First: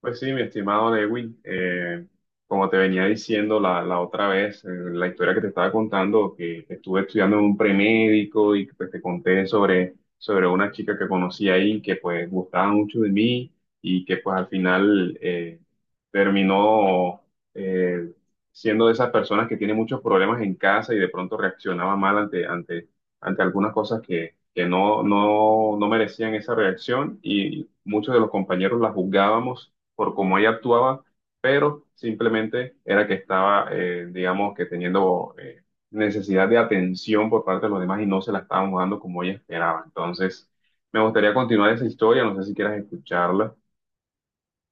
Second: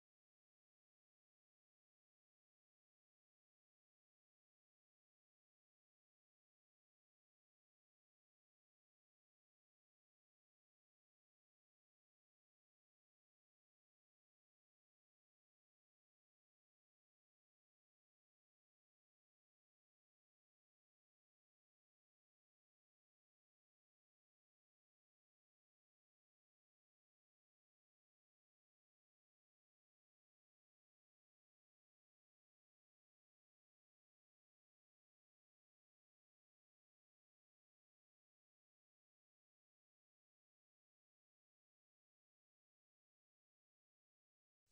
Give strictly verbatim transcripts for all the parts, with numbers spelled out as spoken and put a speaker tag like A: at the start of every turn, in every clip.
A: Pues sí, mi estimado Lewin, eh, como te venía diciendo la, la otra vez, eh, la historia que te estaba contando, que estuve estudiando en un premédico y pues te conté sobre, sobre una chica que conocí ahí que pues gustaba mucho de mí y que pues al final eh, terminó eh, siendo de esas personas que tienen muchos problemas en casa y de pronto reaccionaba mal ante, ante, ante algunas cosas que, que no, no, no merecían esa reacción, y muchos de los compañeros la juzgábamos por cómo ella actuaba, pero simplemente era que estaba, eh, digamos, que teniendo eh, necesidad de atención por parte de los demás y no se la estábamos dando como ella esperaba. Entonces, me gustaría continuar esa historia, no sé si quieras escucharla.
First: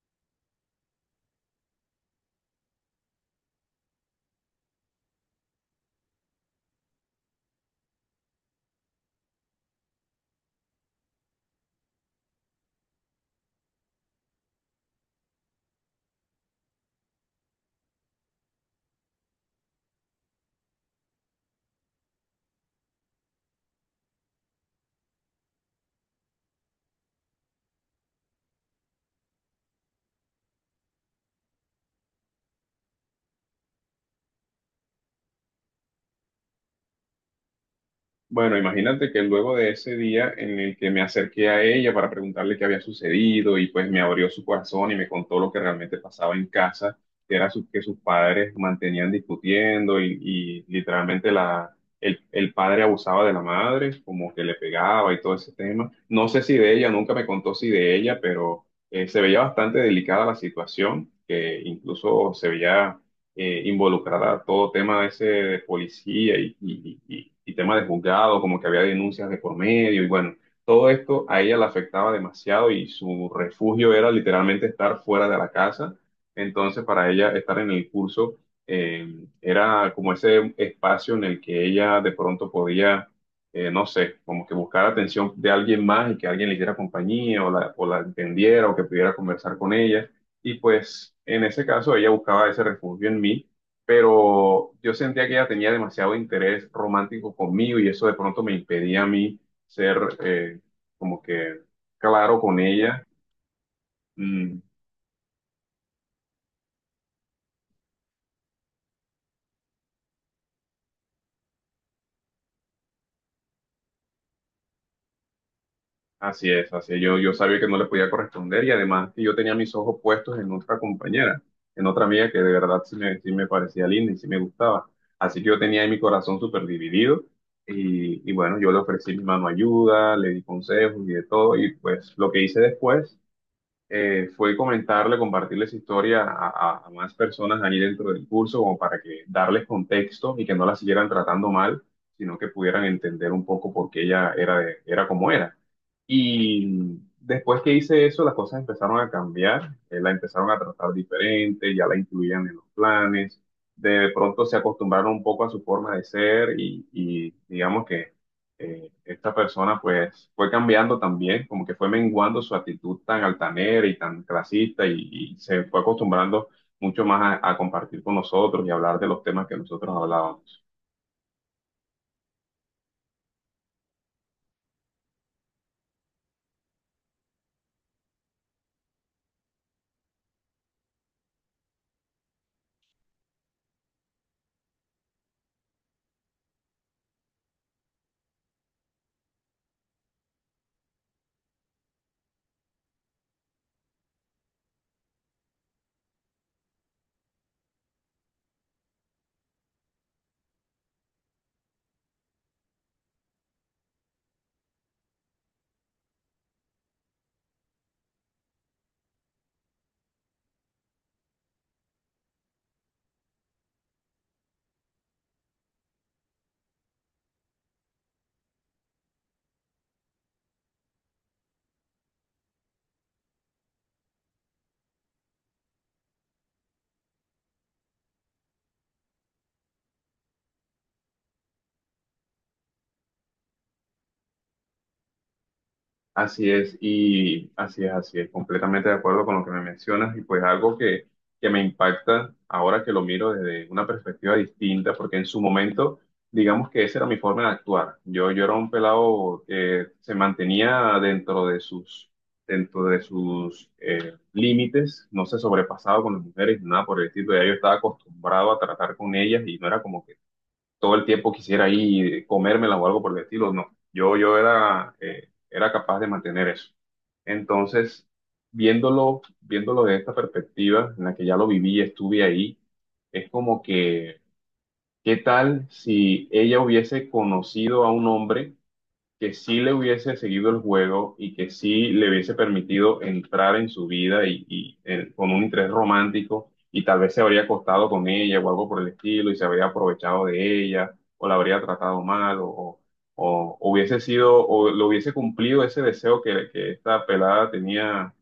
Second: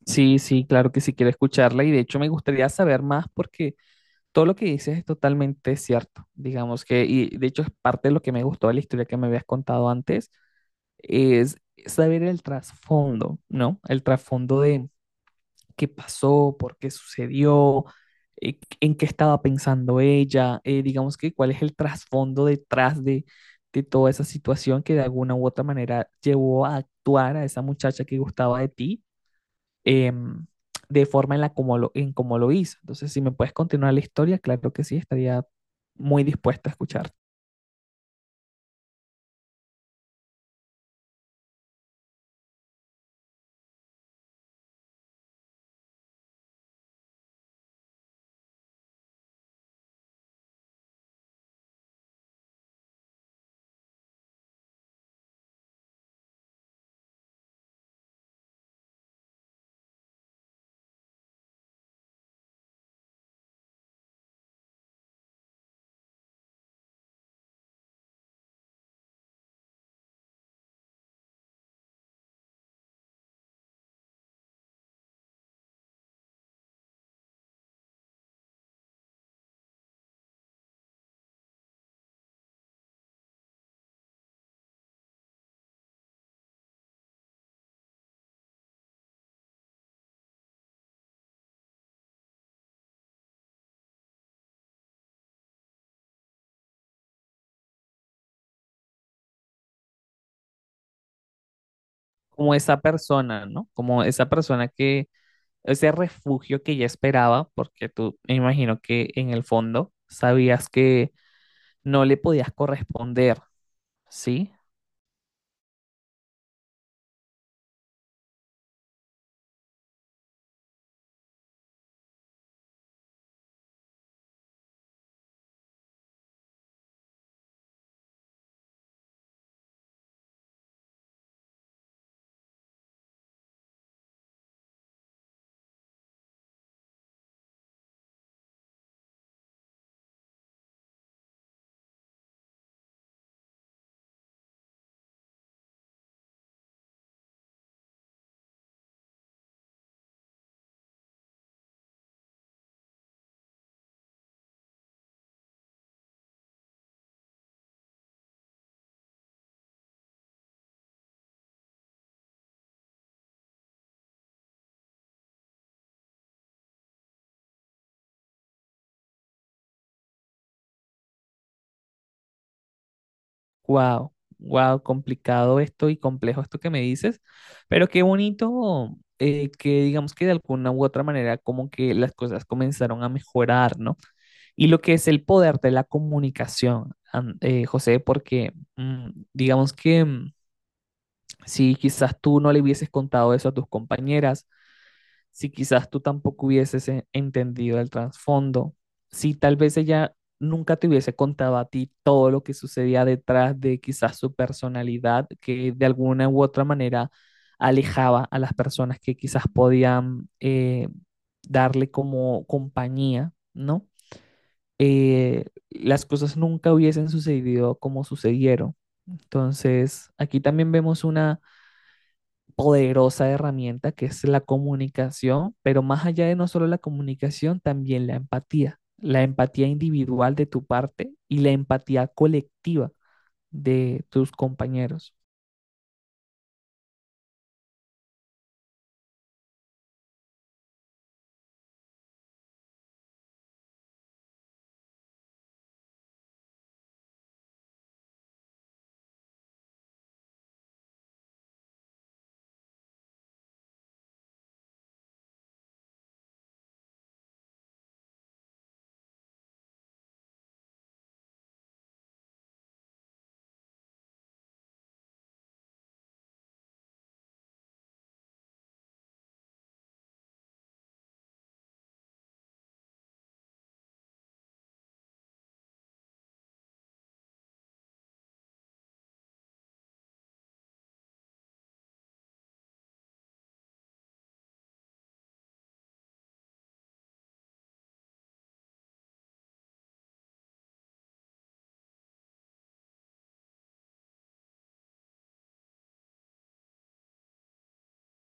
B: Sí, sí, claro que sí quiero escucharla, y de hecho me gustaría saber más porque todo lo que dices es totalmente cierto, digamos que, y de hecho es parte de lo que me gustó de la historia que me habías contado antes, es saber el trasfondo, ¿no? El trasfondo de qué pasó, por qué sucedió, eh, en qué estaba pensando ella, eh, digamos que cuál es el trasfondo detrás de, de toda esa situación que de alguna u otra manera llevó a actuar a esa muchacha que gustaba de ti, em, de forma en la como lo, en cómo lo hizo. Entonces, si me puedes continuar la historia, claro que sí, estaría muy dispuesta a escuchar.
A: Bueno, imagínate que luego de ese día en el que me acerqué a ella para preguntarle qué había sucedido y pues me abrió su corazón y me contó lo que realmente pasaba en casa, que era su- que sus padres mantenían discutiendo y, y literalmente la, el, el padre abusaba de la madre, como que le pegaba y todo ese tema. No sé si de ella, nunca me contó si de ella, pero eh, se veía bastante delicada la situación, que incluso se veía eh, involucrada todo tema ese de policía y, y, y- y tema de juzgado, como que había denuncias de por medio y bueno, todo esto a ella la afectaba demasiado y su refugio era literalmente estar fuera de la casa. Entonces, para ella estar en el curso eh, era como ese espacio en el que ella de pronto podía... eh, no sé, como que buscar atención de alguien más y que alguien le diera compañía o la, o la entendiera o que pudiera conversar con ella. Y pues en ese caso ella buscaba ese refugio en mí, pero yo sentía que ella tenía demasiado interés romántico conmigo y eso de pronto me impedía a mí ser eh, como que claro
B: Como
A: con
B: esa
A: ella.
B: persona, ¿no? Como esa
A: Mm,
B: persona que, ese refugio que ya esperaba, porque tú, me imagino que en el fondo sabías que no le podías corresponder, ¿sí?
A: Así es, así es. Yo, yo sabía que no le podía corresponder, y además que yo tenía mis ojos puestos en otra compañera, en otra amiga que de verdad sí me, sí me parecía linda y sí me gustaba. Así que yo tenía ahí mi corazón súper dividido y, y bueno, yo le ofrecí mi mano ayuda, le di consejos y de todo, y pues lo que hice después eh, fue comentarle, compartirle esa historia a, a- a más personas ahí dentro del curso, como para que darles contexto y que no la siguieran tratando mal, sino que pudieran entender un poco por qué ella era, de- era como era. Y después que hice eso, las cosas empezaron a cambiar, eh, la empezaron a tratar diferente, ya la incluían en los planes, de pronto se acostumbraron un poco a su forma de ser y, y digamos que eh, esta persona pues pues fue cambiando también, como que fue menguando su actitud tan altanera y tan clasista y, y se fue acostumbrando mucho más a, a compartir con nosotros y hablar de los temas que nosotros hablábamos.
B: Wow, wow, complicado esto y complejo esto que me dices, pero qué bonito, eh, que digamos que de alguna u otra manera como que las cosas comenzaron a mejorar, ¿no? Y lo que es el poder de la comunicación, an- eh, José, porque mm, digamos que, mm, si quizás tú no le hubieses contado eso a tus compañeras, si quizás tú tampoco hubieses eh, entendido el trasfondo, si tal vez ella nunca te hubiese contado a ti todo lo que sucedía detrás de quizás su personalidad, que de alguna u otra manera alejaba a las personas que quizás podían eh, darle como compañía, ¿no? Eh, las cosas nunca hubiesen sucedido como sucedieron. Entonces, aquí también vemos una poderosa herramienta que es la comunicación, pero más allá de no solo la comunicación, también la empatía, la empatía individual de tu parte y la empatía colectiva de tus compañeros.
A: Así es, y así es, así es, completamente de acuerdo con lo que me mencionas, y pues algo que, que me impacta ahora que lo miro desde una perspectiva distinta, porque en su momento, digamos que esa era mi forma de actuar. Yo, yo era un pelado que se mantenía dentro de sus, dentro de sus eh, límites, no se sobrepasaba con las mujeres, nada por el estilo, ya yo estaba acostumbrado a tratar con ellas y no era como que todo el tiempo quisiera ahí comérmelas o algo por el estilo, no. Yo, yo era, eh, era capaz de mantener eso. Entonces, viéndolo, viéndolo de esta perspectiva en la que ya lo viví y estuve ahí, es como que, ¿qué tal si ella hubiese conocido a un hombre? Que sí le hubiese seguido el juego y que sí le hubiese permitido entrar en su vida y, y, eh, con un interés romántico, y tal vez se habría acostado con ella o algo por el estilo y se habría aprovechado de ella o la habría tratado mal, o, o- o hubiese sido o lo hubiese cumplido ese deseo que, que esta pelada tenía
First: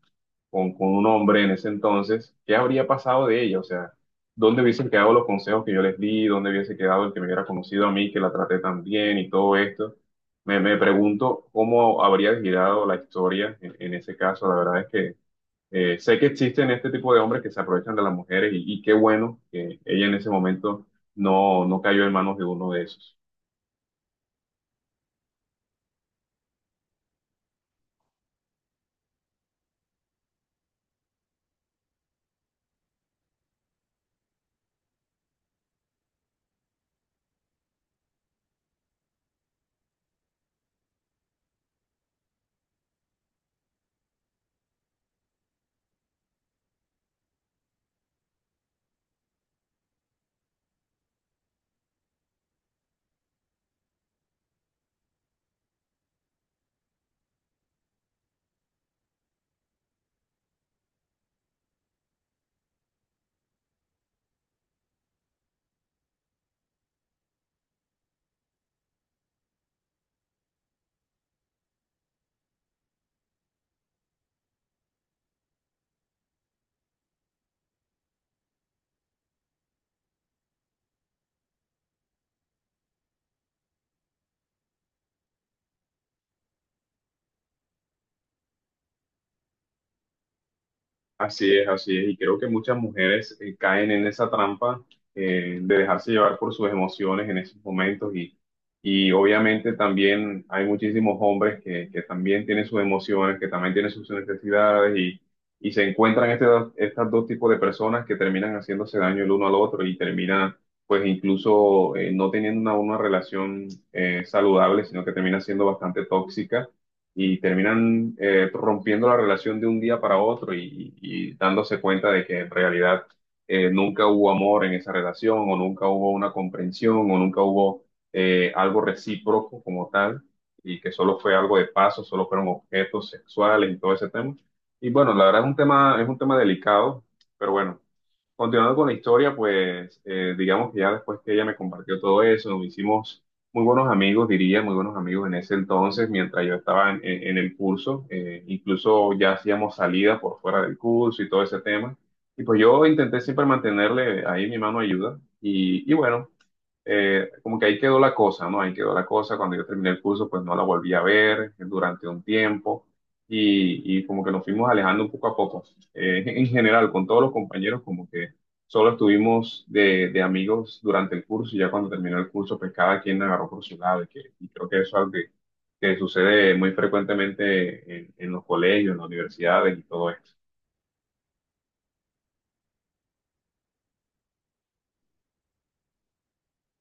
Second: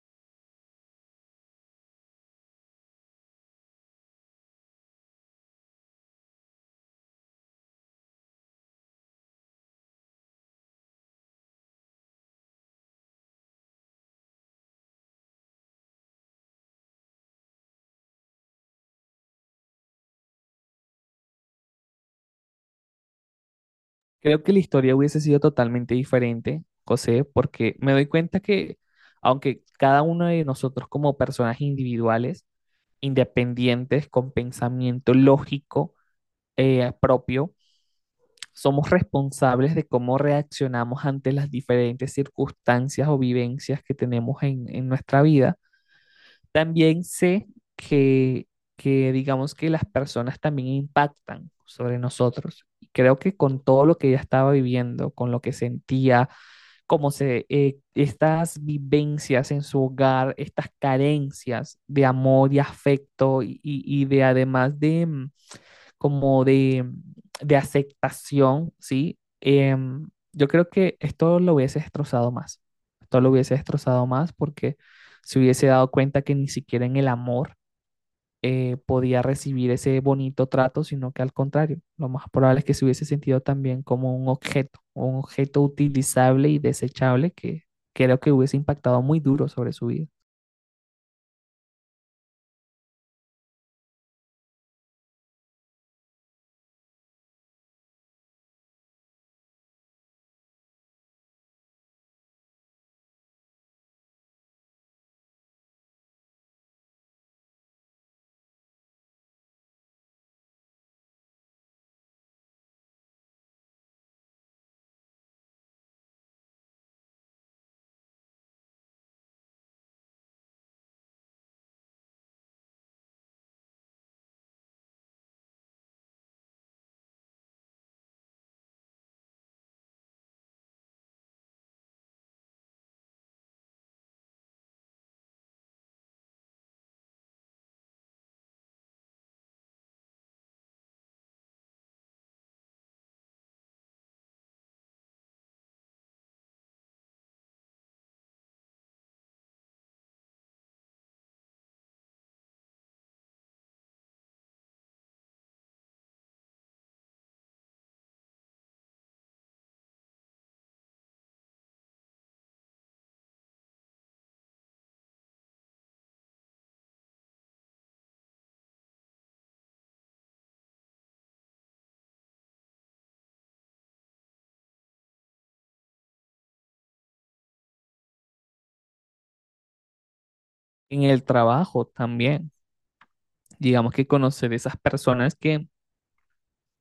A: con, con un hombre en ese entonces, ¿qué habría pasado de ella? O sea, ¿dónde hubiesen quedado los consejos que yo les di? ¿Dónde hubiese quedado el que me hubiera conocido a mí, que la traté tan bien y todo esto? Me, me pregunto cómo habría girado la historia en, en ese caso. La verdad es que eh, sé que existen este tipo de hombres que se aprovechan de las mujeres, y, y qué bueno que ella en ese momento no, no cayó en manos de uno de esos.
B: Creo que la historia hubiese sido totalmente diferente, José, porque me doy cuenta que aunque cada uno de nosotros, como personajes individuales independientes, con pensamiento lógico eh, propio, somos responsables de cómo reaccionamos ante las diferentes circunstancias o vivencias que tenemos en, en nuestra vida. También sé que, que digamos que las personas también impactan sobre nosotros. Creo que con todo lo que ella estaba viviendo, con lo que sentía, cómo se, eh, estas vivencias en su hogar, estas carencias de amor y afecto y, y- y de además de, mm, como de, mm, de aceptación, ¿sí? Em, yo creo que esto lo hubiese destrozado más, esto lo hubiese destrozado más porque se hubiese dado cuenta que ni siquiera en el amor eh, podía recibir ese bonito trato, sino que al contrario, lo más probable es que se hubiese sentido también como un objeto, un objeto utilizable y desechable, que creo que hubiese impactado muy duro sobre su vida.
A: Así es, así es. Y creo que muchas mujeres eh, caen en esa trampa, eh, de dejarse llevar por sus emociones en esos momentos. Y, y obviamente también hay muchísimos hombres que, que también tienen sus emociones, que también tienen sus necesidades y, y se encuentran este, estos dos tipos de personas que terminan haciéndose daño el uno al otro y terminan pues incluso eh, no teniendo una, una relación eh, saludable, sino que termina siendo bastante tóxica y terminan eh, rompiendo la relación de un día para otro, y, y- y dándose cuenta de que en realidad eh, nunca hubo amor en esa relación, o nunca hubo una comprensión, o nunca hubo eh, algo recíproco como tal, y que solo fue algo de paso, solo fueron objetos sexuales y todo ese tema. Y bueno, la verdad es un tema, es un tema delicado, pero bueno. Continuando con la historia, pues eh, digamos que ya después que ella me compartió todo eso, nos hicimos muy buenos amigos, diría, muy buenos amigos en ese entonces, mientras yo estaba en, en- en el curso, eh, incluso ya hacíamos salida por fuera del curso y todo ese tema. Y pues yo intenté siempre mantenerle ahí mi mano de ayuda. Y, y bueno, eh, como que ahí quedó la cosa, ¿no? Ahí quedó la cosa. Cuando yo terminé el curso, pues no la volví a ver durante un tiempo, y, y como que nos fuimos alejando un poco a poco. Eh, en general, con todos los compañeros, como que solo estuvimos de, de amigos durante el curso, y ya cuando terminó el curso, pues cada quien agarró por su lado, y, que, y creo que eso es algo que, que sucede muy frecuentemente en, en los colegios, en las universidades y todo esto.
B: En el trabajo también, digamos que conocer esas personas que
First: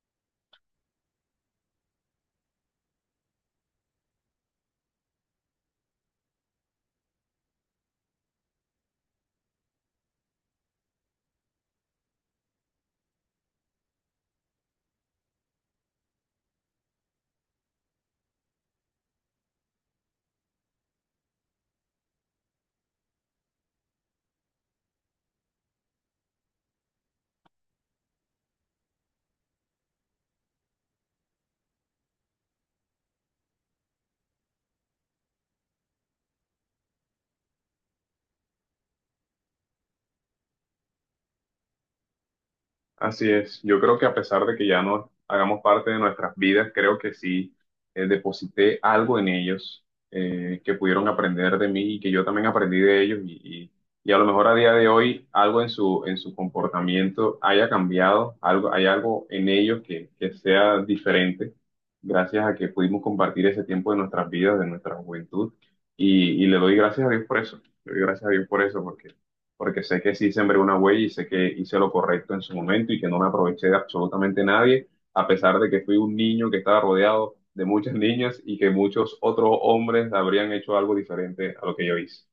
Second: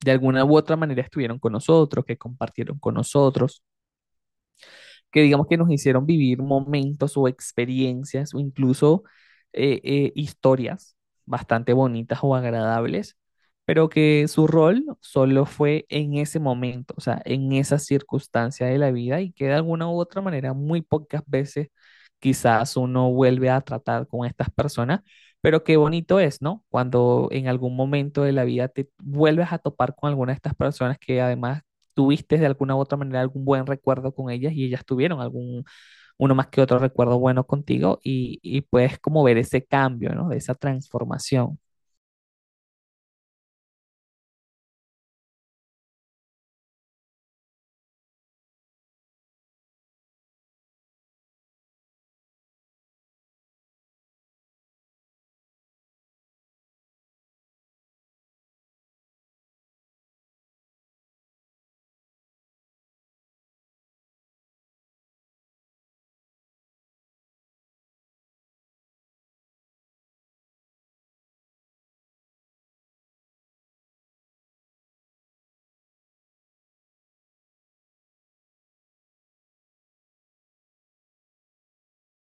B: de alguna u otra manera estuvieron con nosotros, que compartieron con nosotros, que digamos que nos hicieron vivir momentos o experiencias o incluso eh, eh, historias bastante bonitas o agradables, pero que su rol solo fue en ese momento, o sea, en esa circunstancia de la vida, y que de alguna u otra manera muy pocas veces quizás uno vuelve a tratar con estas personas, pero qué bonito es, ¿no? Cuando en algún momento de la vida te vuelves a topar con alguna de estas personas que además tuviste de alguna u otra manera algún buen recuerdo con ellas, y ellas tuvieron algún, uno más que otro recuerdo bueno contigo, y, y puedes como ver ese cambio, ¿no? De esa transformación.
A: Así es, yo creo que a pesar de que ya no hagamos parte de nuestras vidas, creo que sí eh, deposité algo en ellos, eh, que pudieron aprender de mí y que yo también aprendí de ellos, y, y- y a lo mejor a día de hoy algo en su, en su comportamiento haya cambiado, algo, hay algo en ellos que, que sea diferente gracias a que pudimos compartir ese tiempo de nuestras vidas, de nuestra juventud, y, y le doy gracias a Dios por eso, le doy gracias a Dios por eso porque porque sé que sí sembré una huella y sé que hice lo correcto en su momento y que no me aproveché de absolutamente nadie, a pesar de que fui un niño que estaba rodeado de muchas niñas y que muchos otros hombres habrían hecho algo diferente a lo que yo hice.